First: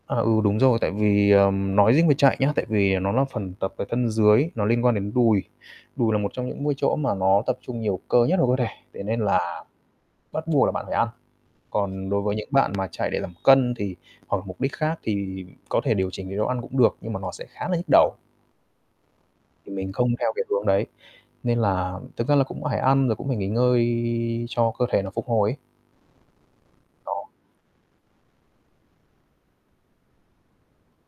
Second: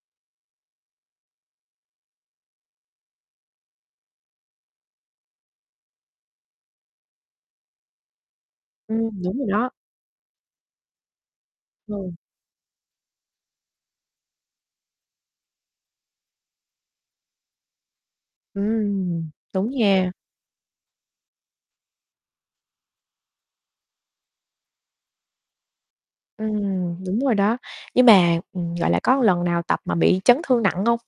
À, ừ, đúng rồi, tại vì, ờm, nói riêng về chạy nhá, tại vì nó là phần tập về thân dưới, nó liên quan đến đùi. Đùi là một trong những môi chỗ mà nó tập trung nhiều cơ nhất của cơ thể, thế nên Ừm, đúng rồi là đó. bắt buộc là bạn phải ăn. Còn Ờ. đối với những bạn mà chạy để giảm cân thì hoặc mục đích khác thì có thể điều chỉnh chế độ ăn cũng được nhưng mà nó sẽ khá là nhức đầu. Ừm. Đúng Thì mình không nha. theo cái hướng đấy, nên là thực ra là cũng phải ăn rồi cũng phải nghỉ ngơi cho cơ thể nó phục hồi ấy. Ừm, đúng Đó. rồi đó. Nhưng mà, ừm, gọi là, có lần nào tập mà bị chấn thương nặng hông?